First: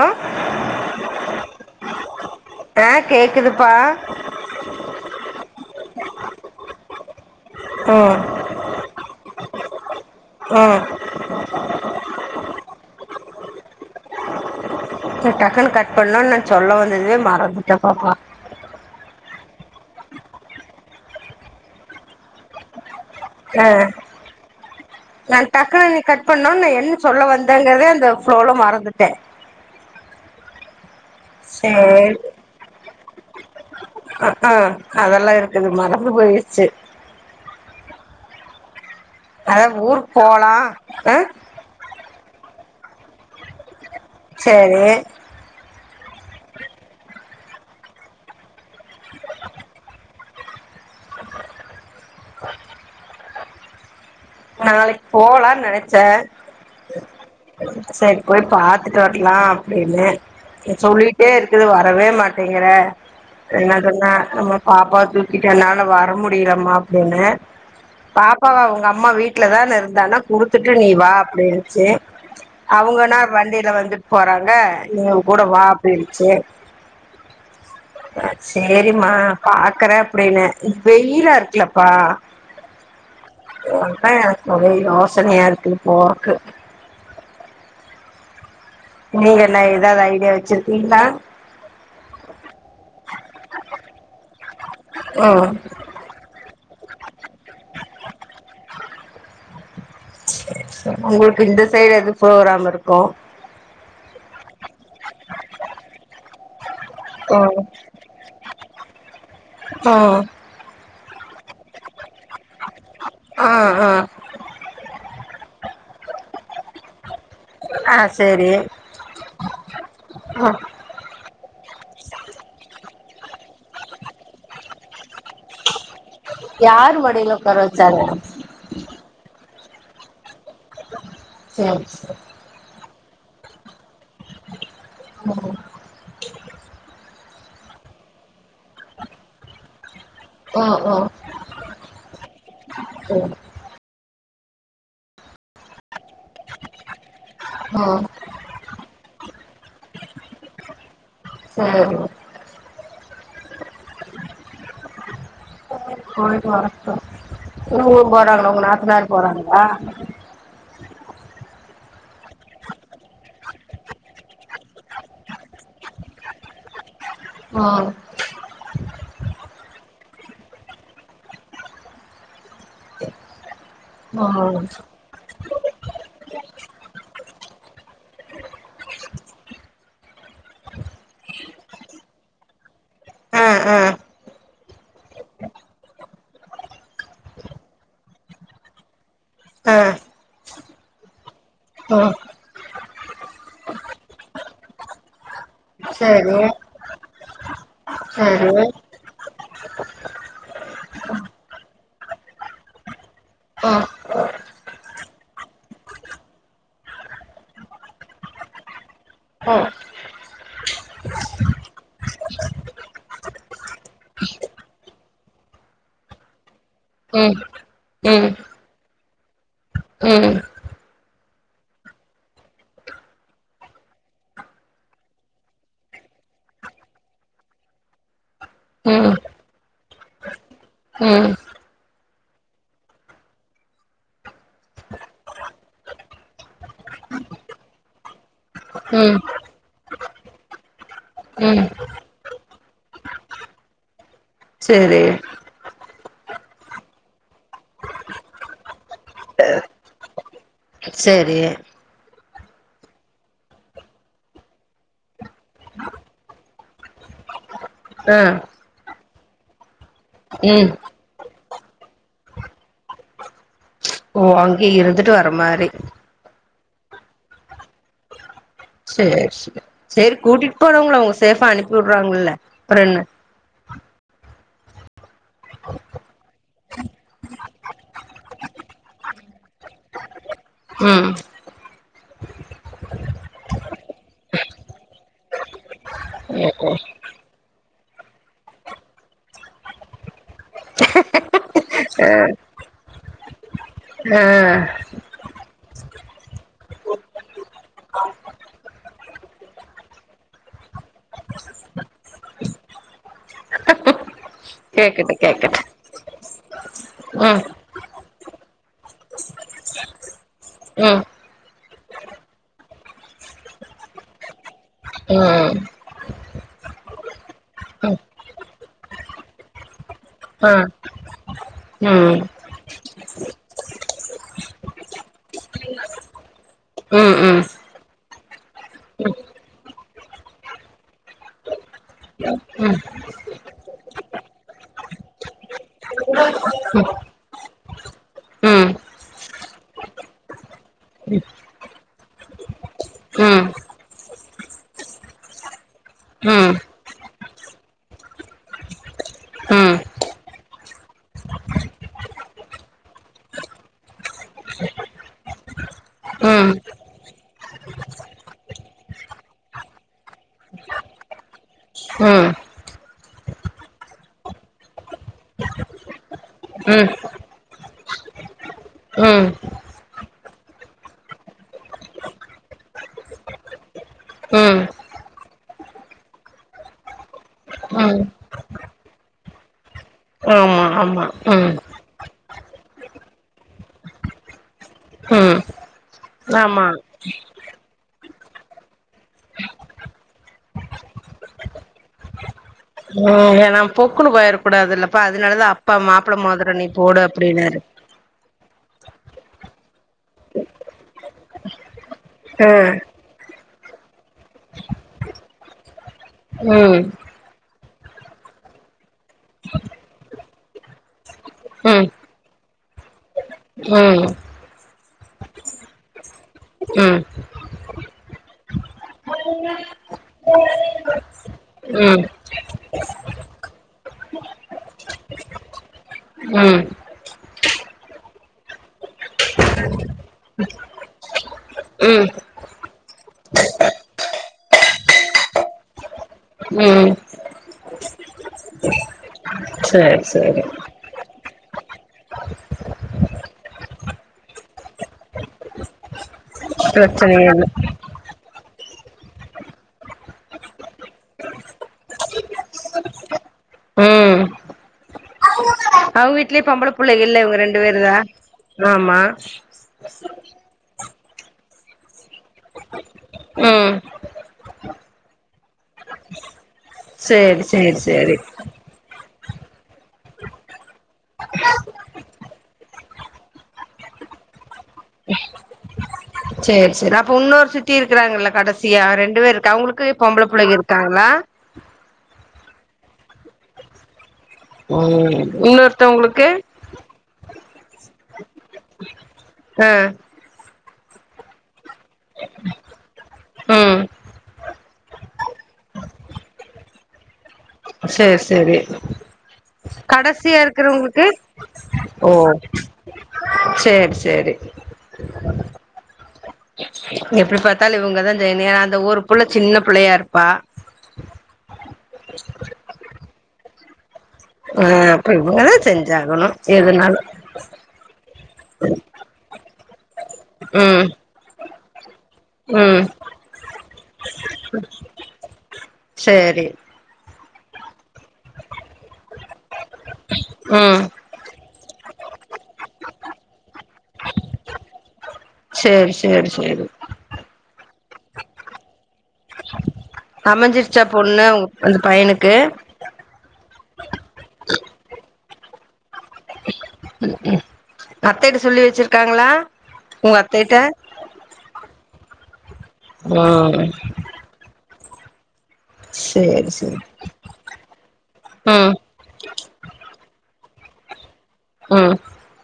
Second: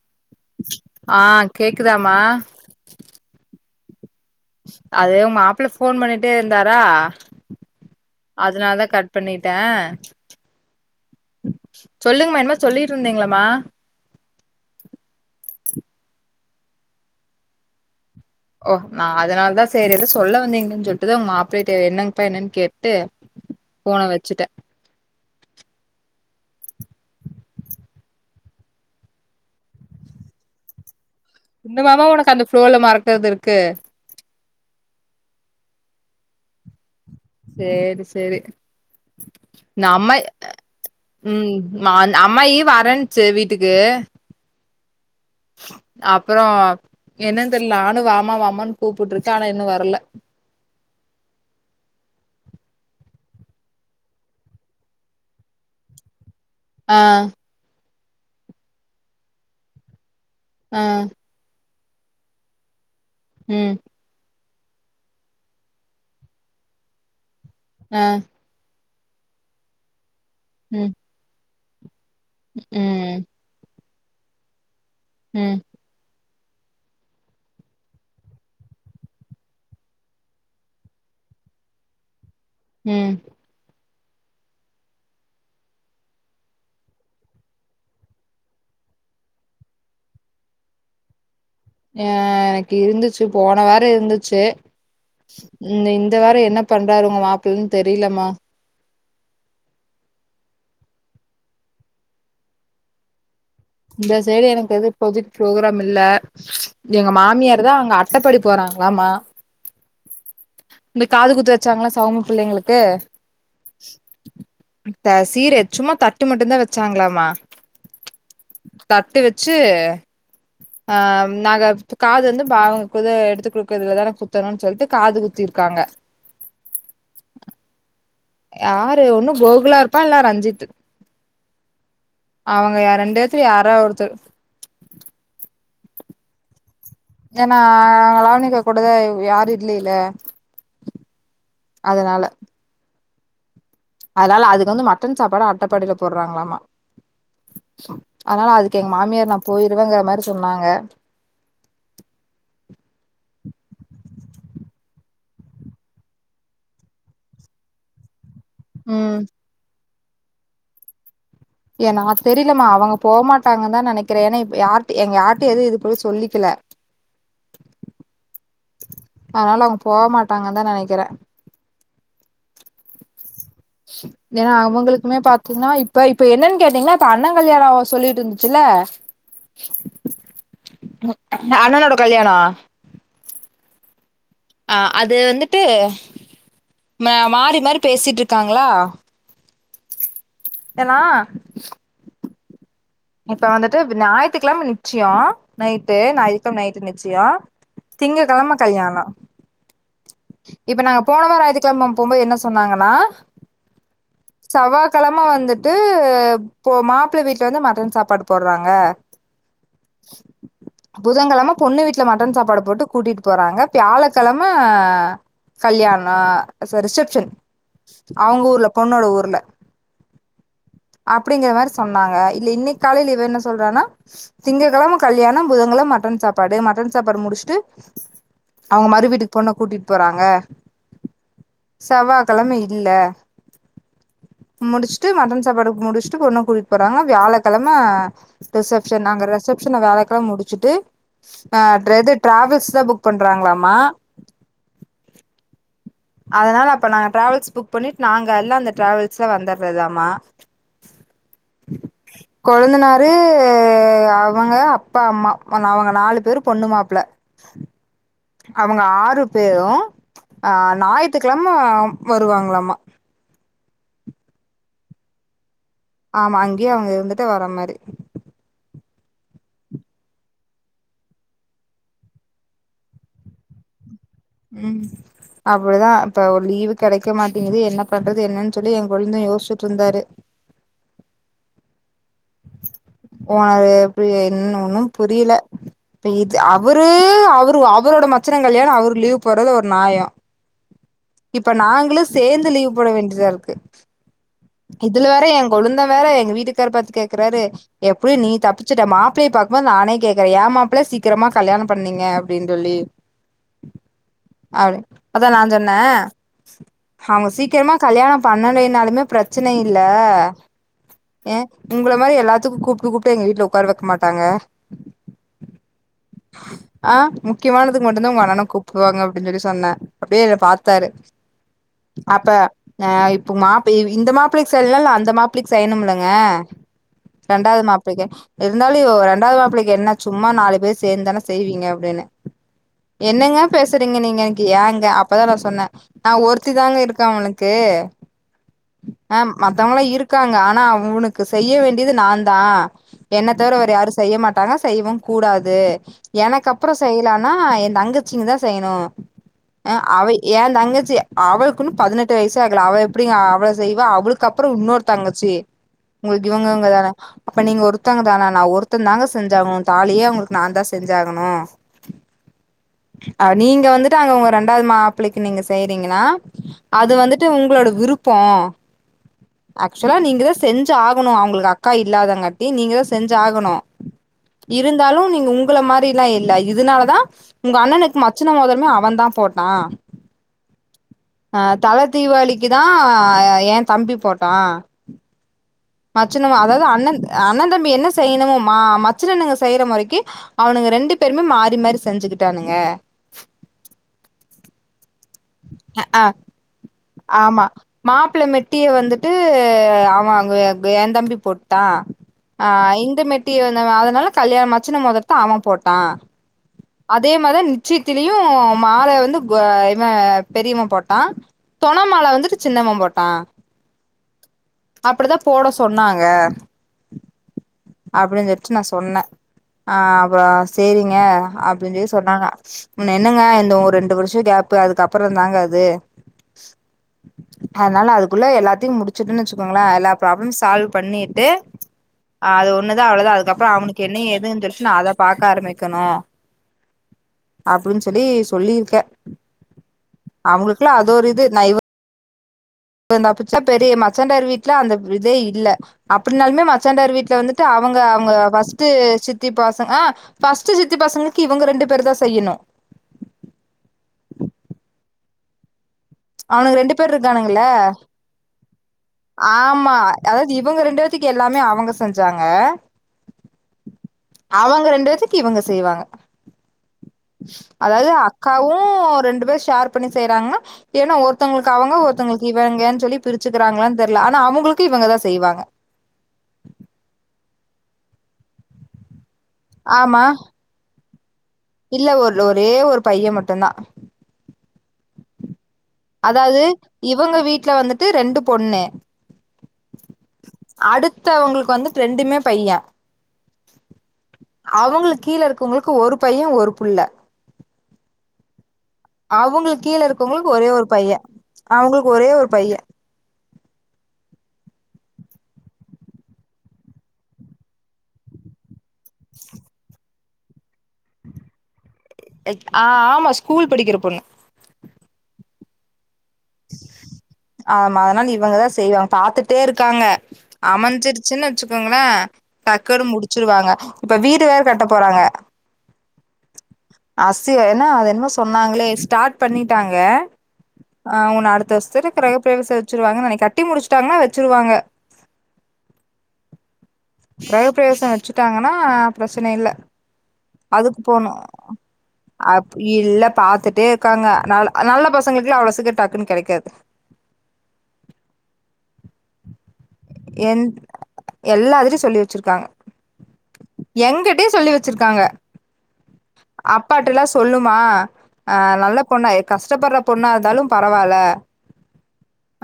ஆ ஆ கேக்குதாமா அ கேக்குதுப்பா அது மாப்புள ஃபோன் பண்ணிட்டே இருந்தாரா ம் அதுனால தா கட் பண்ணிட்ட உ சொல்லுங்மா என்மோ சொல்லிட்ருந்தீங்ளமா டக்குன் கட் பண்ணோன் நா சொல்ல வந்தததே மறந்துட்ட பாப்பா ஒ நா அதனால் தா சேரி எதோ சொல்ல வந்தீங்ளோன் சொல்ட்டுதா ஒங் மாப்ளைட்ட என்னங்பா என்னன் கேட்டு அ ஃபோன வச்சுட்டே நா டக்குனு நீ கட் பண்ணோன என் சொல்ல வந்தேங்கறதே அந்த ப்ளோல மறந்துட்டே சரி இன்னுமாமா ஒனக்கு அந்த ப்ளோல மறக்கற்து இருக்கு அ அ அதல்லா இருக்குது மறந்து போயிட்ச்சு சேரி சேரி அதா ஊருக் போவலா நாந் அம்மாயி வரன்ச்சு வீட்டுக்கு சேரி அப்பறோ என்னன் தெர்ல நானு வாம வாமான் கூப்புட்ருக்க ஆனா இன்னு வர்ல நாளைக் போலான் நெனச்ச அ சேரி போய் பாத்துட்டு வர்லா அப்டின்னு நீ ஆ சொல்லிட்டே இரு குது வரவே மாட்டேங்கிற ம் என்னா பண்ண நம்ம பாப்பாவ தூக்கிட்டு என்னால வர முடிய்லம்மா அப்டின்ன ஆ பாப்பாவ உங்க அம்மா வீட் ட்ல தா இருந்தனா குடுத்துட்டு நீ ம் வா அப்டின்ச்சு அவுங்கன்னா ம் வண்டில வந்துட் போறாங்க நீங்க கூட ம் வா அப்டின்ச்சு அ சேரிம்மா பாக்குற அப்டின்ன வெய்யிலா இருக்குலப்பா ம் ஒ அதா எனக்கு ஒரே யோசனயா இருக்கு போவக்கு நீங்கன்னா எதாவ்து ஐடியா வச்சிருக்கீங்ளா ஏ எனக்கு இருந்துச்சு போன வார இருந்துச்சு ம் இந்த இந் இந்த வார என்ன பண்றாரு உங்க மாப்ளன்னு தெரிலமா உங்களுக்கு இந்த சைடு எது புரோகிராம் இருக்கு இந்த சைடடு எனக்கு இப்போஜிக் ப்ரோக்ராம் இல்ல எங்க ஆ மாமியார் தா அங்க அட் ட்டப்படி போறாங்லாமா ஒ இந்த காது குத்து வச்சாங்கள சௌம புள்ளைங்களுக்கு ஆ ஆ த சீரு சும்மா தட்டு மட்டுந்தா வெச்சாங்ளாமா அ சேரி தட்டு வெச்சு ஆ அ நாங்க காது வந்து ப கு இத எடுத்து குடுக்கறதுல தான குத்தணு சொல்ட்டு காது குத்திருக்காங்க யாரு மடில உக்கார வெச்சாங்க யாரு ஒண்ணு கோகுலா இருப்பா இல்லா ரஞ்சித்து ம் அவங்கய ரெண்டு யேத்துல யாரா ஒருத்தர் உ ஏன்னாலாவணிக்கா கொடதா யாரு இல்லைல ஆ ஹ அதனால ஓ அதனால அதுக்கு வந்து மட்டன் சாப்பாடு அட்டப்பாடியில போடுறாங்களாமா ம் அதனால அதுக்கு எங்க மாமியார் நா போயிருவேங்கற மாரி சொன்னாங்க சொல்லு போய்டு வர இவ்ங்ளு போறாங்களா உங்க நாத்தநார் ம் போறாங்களா எ னாத் தெரியலமா அவங்க போகமாட்டாங்கு தா நினைக் க்கிறே ஏனா இப்ப யாருட் எங்க யாருடயு எதுவு இது போயி சொல்லிக்கல ம் அனால அவங் போவ் மாட்டாங்க தா நெனைக்கிறே ஏனா ம் அவங்களுக் இமே பாத்தீங்கன்னா இப்ப இப்ப குமே பாத்திங்னா இப்ப இப்ப என்னன்னு கேட்டீங்கன்னா அப்ப அண்ண கல்யாணோ சொல்லிட்டு இருந்துச்சுல்ல அண்ணனோட கல்யாணோ ஹ ஹ ஆ அது வந்துட்டு மா மாறி மாறி பேசிட்டுருக்காங்களா ஆ எல்லா ம் இப்ப வந்துட்டு ஞாயித்துகிழம நிச்சியோ நைட்டு சேரி ஞாயித்துகிழம நைட்டு நிச்சியோ திங்க சேரி கெழம கல்யாணோ இப்ப நாங்க போனவார ஞாயித்துக்கிழம போம்போது என்ன சொன்னாங்கன்னா ம் சவ்வா கிழம வந்துட்டு போ மாப்ள்ள வீட்ல இருந்து மரு சாப்பாடு போட்றாங்க ம் புதன்கிழம பொண்ணு வீட்டுல மட்டன் சாப்பாடு போட்டு கூட்டிட்டு போறாங்க வியாழக்கிழம கல்யாணோ ரிசப்ஷன் ம் ம் அவங்க ஊர்ல பொண்ணோட ஊர்ல ம் அப்டிங்கற மாரி சொன்னாங்க இல்ல இன்னை காலையில இவ என்ன சொல்றானா திங்ககிழம கல்யாணோ புதங்கிழம மட்டன் சாப்பாடு மட்டன் சாப்பாடு முடுச்ட்டு அவங்க மறு ம் வீட்டுக்கு பொண்ண கூட்டிட் போறாங்க சவ்வாகிழம இல்ல முடுச்ட்டு மட்டன் சாப்பாடுக்கு முடுச்ட்டு பொண்ண கூட்டிட்டு போறாங்க வியாழக்கிழம ம் ரிசப்ஷன் ம் அங்க ரெஸ் ரிசப்ஷன் வேலக்கெலம் முட்ச்சுட்டு ம் ட்ரெது டிராவல்ஸ் தா புக் பண்றாங்களாமா சேரி அதனால அப்ப நாங்க டிராவல்ஸ் புக் பண்ணிட் நாங்க எல்லா அந்த டிராவல்ஸ்ல வந்துட்றதாமா செரி [unintelligible] கொழுந்தனாரு அவங்க அப்பா அம்மா அவங்க நாலு பேரு பொண்ணு மாப்ள ஆ அவங்க ஆறு பேரு ஆ ம் ஞாயிறுத்துக்கிழம வருவாங்களாமா ஓ அங்கே இருந்துட்டு வர மாரி ஆமா அங்யே அவங்க இருந்துட்டு வர மாரி சே சே சேரி கூட்டிட்டு போனவங்கள அவங்க சேரங்அனுப்பி விடுறாங்கல்ல அப்புறம்ன்ன ம் அப்டிதா இப்ப ஒரு லீவு கெடைக்க மாட்டேங்குது என்ன பண்றது என்னன்னு சொல்லி என் கொழந்த யோசிச்சிட்டு இருந்தாரு ம் ஓ அது எப்டி என் ஒன்னு புரியல இப்ப இது அவரு அவரு அவரோட மச்சன கல்யாணோ அவரு லீவ் போடுறது ஒரு நயோ [inaudible] இப்ப நாங்களு சேர்ந்து லீவ் போட வேண்டியதா இருக்கு த இதுல வேற எங்க கொளுந்த வேற எங்க வீட்டுக்கரு பாத்து கேக்குறாரு எப்டியு நீ தப்பிச்சட்ட மாப்பிள்ளய பாக்கும்போது நானே கேக்றஅந்த ஆணையே கேடக்குற ஏ மாப்பிைசீக்கிரமா கல்யணம் பண்ணிங்கப்படின்னு சொல்லி [inaudible] அது கேக்கட்டு அதா நா கேக்கட்டு சொன்ன அவங்க ம் சீக்கிரமா கல்யாணம் பண்ணவேனாலுமே பிரச்சன இல்ல ம் ஏ உங்கள மாரி எல்லாத்துக்கு கூப்டு கூப்டு எங்க வீட்ல உட்கார வைக்க மாட்டாங்க ம் ம் ஆ முக்கியமானது மட்டு தா உங்க அண்ணன கூப்டுவாங்க அப்டின்னு சொல்லி சொன்ன அப்டியே என்ன ஆ பத்தாரு ம் ம் அப்ப ஆ இப்ப மாப்பு இவ் இந்த மாப்பிள்ளைக்கு [unintelligible] அந்த மாப்பிள்ளைக்கு செய்யணுமிலாங்க ம் ம் ம் ரெண்டாவது மாப்பிள்கே இருந்தாலு ஒ ரெண்டாவது மா பிள்ளைக்கு என்ன சும்மா நாலு பேர் சேந்து தான செய்வீங்க அப்டின்னு ம் ம் ம் என்னங்க பேசுறீங்க நீங்க எனக்கு ஏங்க அப்பதா நா சொன்ன நா ஒருத்தி தாங்க இருக்கே அவன்க்கு ம் அ மத்தவங்கெல்லா இருக்காங்க ஆனா அவுனுக்கு செய்ய வேண்டியது நா தா என்ன தவிர வேற யாரு செய்ய மாட்டாங்க செய்யவு கூடாது எனக்கு அப்ரோ செய்யலானா ஏ அங்கச்சிங்க தா செய்யணு ம் அ அவ ஏ தங்கச்சி அவளுக்குன்னு பதினெட்டு வயசே ஆகல அவ எப்டிங்க அவள செய்வா அவ்ளுக் அப்ரோ இன்னொரு தங்கச்சி உங்ளுக்கு இவங்க இவங்க தான அப்ப நீங்க ஒருத்தவங்க தானா நா ஒருத்த தாங்க செஞ்சாகணு தாலியயே அவ்ங்களுக்கு ந தா செஞ்சி அகணு அ நீங்க வந்துட்டு அங்க உங்க ரெண்டாவது மா மாப்பிள்ளைக்கு நீங்க செய்றீங்னா அது வந்துட்டு உங்களோட விருப்போ ம் ஆக்சுலா நீங்கதா செஞ் சா ஆகணு அவ்ளுக்கு அக்கா இல்லாதங்காட்டி நீங்க தா செஞ்சி ஆகணு ம் ம் இருந்தாலு நீங்க உங்க மாதிரில்லா இல்ல இதனாலதா உங்க அண்ணனுக்கு ம் மச்சன மோதிரமே அவன தா போட்டா ஆமா ஆமா ஆ ம் தல தீபளிக்கு தா ஏ தம்பி போட்டா ம் மச்சின்னவா அதாவது ஆமா அண்ண த அண்ண தம்பி என்ன செய்ணுமோ மா மச்சனனுுங்க செய்ற மோரைக்கி அவனுங்க ரெண்டு பேருமே மாறி மாறி செஞ்சிகிட்டானுங்க உம் ஏனா பொக்குன்னு போயிடக்க கூடாதுல்லப்பா அதனாலதா அப்பா மாப்ள மோதுரோ நீ போடு அப்டினாரு மாப்ள மெட்டிய வந்துட்டு அவ அங்க ஏ கு ஏ தம்பி போட்டா ஆ இந்த மெட்டி அதுல அதனால கல்யாணோ மச்சன மேதறத்த அவெ போட்டா ம் அதே மாதிரி நிச்சயத்திலியூ மால வந்து கொ இவெ பெரியவ போட்டா தெணமால வந்துட்டு சின்னவெ போட்டான் இல்லங்க இல் அப்படி தா போட சொன்னாங்க ம் அப்படின் சொல்ட்டு நா சொன்னே அ அப்புறோ செரிங்க அப்படின் சொல்லி ம் சொன்னாங்க ன் என்னங்க இந்த ஒரு ரெண்டு வருஷொ கேப்பு அதுக்கப்புறோ தாங்க அது ம் அதனால அதுக்குள்ள எல்லாத்தையூ முடிச்சுட்டுன்னு வச்சுக்கோங்களே எல்லா ப்ராப்ளம் சால்வ் பண்ணிட்டு ம் அது ஒண்ணுா தா அவ்ளே தா அதுக்கப்புறோ அவனுக்கு எனன ஏதுன்னு செல்லிட்டு நா அத பாக்க்க ஆரம்பிக்கனோ ம் அப்பிடின்னு சொல்லி சொல்லிருக்கே சேர் செ அவூங்க்ளூக்கெல்லா அது ஒரு இது நா இவெ இந்த அப்புட்ச்சா பெரிய மச்சான்டார் வீட்ல அந்த இதே இல்ல அப்பிடின்னாலுமே மச்சான்டார் வீட்ல பிரச்சனையே வந்துட்டு இல்ல அவெங் ங்க ‌அவங்க ஃபர்ஸ்ட் சித்தி பசங்கஹ ஃபர்ஸ்ட் சித்தி பாசங்களுக்கு இவங்க ரெண்டு பேரு தா செய்யனோ அவிங்க வீட்லயே அவனுங்க பொம்பள ரெண்டு பேர் புள்ளைக இல்ல இவங்க ரெண்டு பேரு தா ஆம்மா அதாவது இவங்க ரெண்டு பேத்துக்கு எல்லாமே அவங்க செஞ்சாங்க ம் அவங்க ரெண்டு பேத்துக்கு இவங்க செய்வாங்க சேரி சேரி அதாவது சேரி அக்காவூ ரெண்டு பேர் ஷேர் பண்ணி செய்றாங்ன்னா ஏன்னா ஒருத்தவங்களுக்கு அவங்க ஒருத்தவங்களுக்கு இவங்க சொல்லி பிரிச்சுக்கிறாங்களான்னு தெரியல ஆனா அவங்களுக்கு இவங்கதா செய்வாங்க சேர் செரி அப்ப இன்னொர் சித்தி இருக்குறாங்கில்ல கடசியா ரெண்டு பேர் இருக் அவங்குளுக்கு ஆமா பொம்பள புள்ளைக இருக் காங்களா இல்ல ஒர் ஒரே ஒரு பையெ மட்டூ தா ம் இன்னோர் அதாவது இவங்க வீட்ல வந்து ரெண்டு பொண்ணு ஆ அடுத்தவங்களுக்கு வந்து ரொண்டுமே பையே ம் அவுங்களுக்கு கீழே இருக்கிறவங்களுக்கு ஒரு பையே ஒரு புள்ள சேர் செரி அவூங்களுக்கு கீழே இருக்குறவங்களுக்கு ஒரே ஒரு பையே அவங்களுக்கு ஒரே ஒரு பையே சேர் சேரி எப்படி பார்த்தாலூ இவங்கதா செய்யணியோ அந்த ஒரு புள்ள சின்ன புள்ளையா இருப்பா எச் ஆ ஆமா ஸ்கூல் படிக்கிற பொண்ணு ஆ அப்ப ‌இவங்க தா செஞ்சாகணோ எதுனாலூ ஆமா அதனால இவங்கதா செய்வாங்க பாத்துட்டே இருக்காங்க ம் அமைஞ்சிருச் சூ வச்சுக்கோங்களோ டக்கனு ம் முடிச்சிருவாங்க இப்ப வீடு வேற கட்ட போறாங்க சேரி ஆசியெ என்னா அது என்னமோ சொன்னாங்களே ஸ்டார்ட் பண்ணிட்டாங்க ம் ஆ உன்ன அடுத்த வருஷத்துக்கு கிறகப்ப பிரேசத்த வச்சிருவாங் நெனைக்க கட்டி முடிச்சிட்டாங்கனா வச்சிருவாங்க சேர் சேர் சேர் கிரஹ பிரவேசோ வச்சுட்டாங்கன்னா பிரச்சனை இல்ல அதுக்கு அமஞ்சிர்ச்சா போணு பொண்ணு அந்த பையனுக்கு அப் இல்ல பாத்துட்டே இருக்காங்க நல் நல்ல பசங்களுக்குளா அவ்ளோ சிக்கிர டக்குனு கேடைகாது ம் அத்தைட்ட சொல்லி வச்சிருக்காங்களா உங்க அத்தய்ட்ட எல்லாத்திலி சொல்லி வச்சிருக்காங்க ம் எங்கிட்டயு சொல்லி வச்சிருக்காங்க சேரி சேரி அப்பாட்டல்லா சொல்லுமா ஆ ம் நல்ல பொண்ணா கஷ்டப்பட்ற பொண்ணா இருந்தாலு பரவால்ல ம்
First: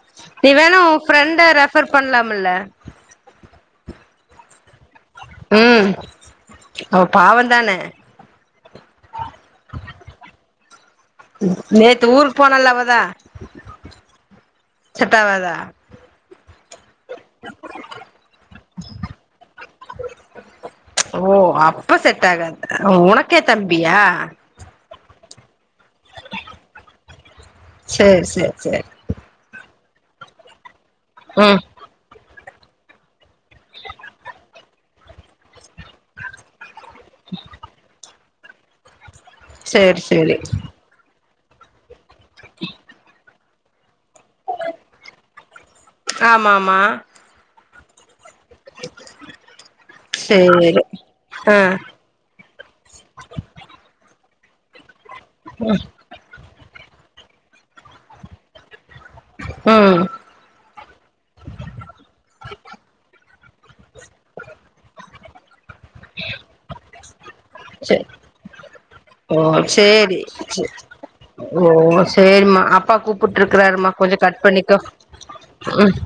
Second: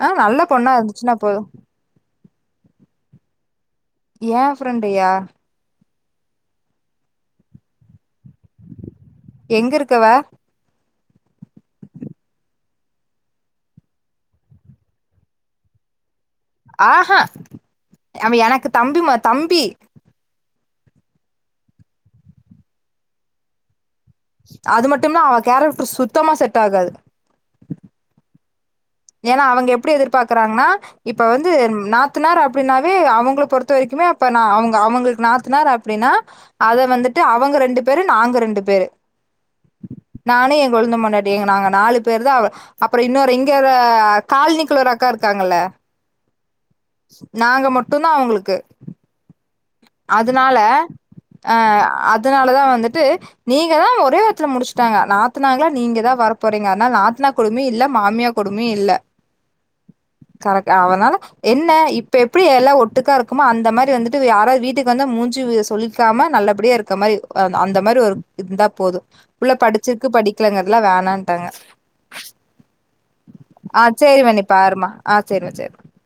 ஆ நல்ல பொண்ணா இருந்துச்சுன்னா போது பர் பண்லாமில்ல ஏன் ஃப்ரெண்டயா ம் அவ பாவோ தான எங்க இருக்கவ நேத்து ஊருக் போனல அவதா செட்டாவாதா ஆஹா அவ எனக்கு தம்பிமா தம்பி ஓ அப்ப செட்டாகாது உனக்கே தம்பியா அது மட்டும்ல்ல அவ கேரக்ட்ரு சுத்தமா செட் ஆகாது செ செ செ ஏனா அவங்க எப்டி எதிர்பாக்கறாங்கன்னா இப்ப வந்து ம் நா த்துனார் அப்டின்னாவே அவங்கள பொறுத்த வரைக்குமே அப்ப நா அவுங்க அவுங்களுக்கு நாத்தனார் அப்டின்னா அத வந்துட்டு அவங்க ரெண்டு பேரு நாங்க ரெண்டு பேரு செர் செரி நானு என் கொழுந்த பொன்னாடி இங்க நாங்க நாலு பேரு தா அப்றோ இன்னொரு இங்க [unintelligible] கால்னி குல்ல ஒரு அக்கா இருக்காங்கல்ல ஆமா ஆமா நாங்க மட்டுந்தா அவுங்களுக்கு அதுனால சேரி அ ஆ அத் துனால தா வந்துட்டு நீங்க தா ஒரே வார்த்தல முடிச்ட்டாங்க நாத்துனாங்களா நீங்க தா வர போறீங்க அனால நாத்தனா கொடுமயு இல்ல மாமியா கொடுமையு இல்ல ம் கரக் அவனால என்ன இப்ப எப்டி எல்லா ஒட்டுக்கா இருக்குமோ அந்த மாரி வந்துட்டு யாராது வீட் ட்டுக்கு வந்தா மூஞ்சு சுழிக்காம நல்லபடியா இருக்க மாரி அ அந்த மாரி சேரி ஒரு இருந்தா போது ஓ புள்ள படிச்சிருக்கு செரி படிக்கலங்கிறதுலா வேணான்ட்டாங்க ஓ செரிம்மா அப்பா ஆ கூப்புட்டுருக்குறாருமா கொஞ்சோ சேரி கட் வேணி பண்ணிக்கோ பாருமா ஆ சேரிமா சேரி ம்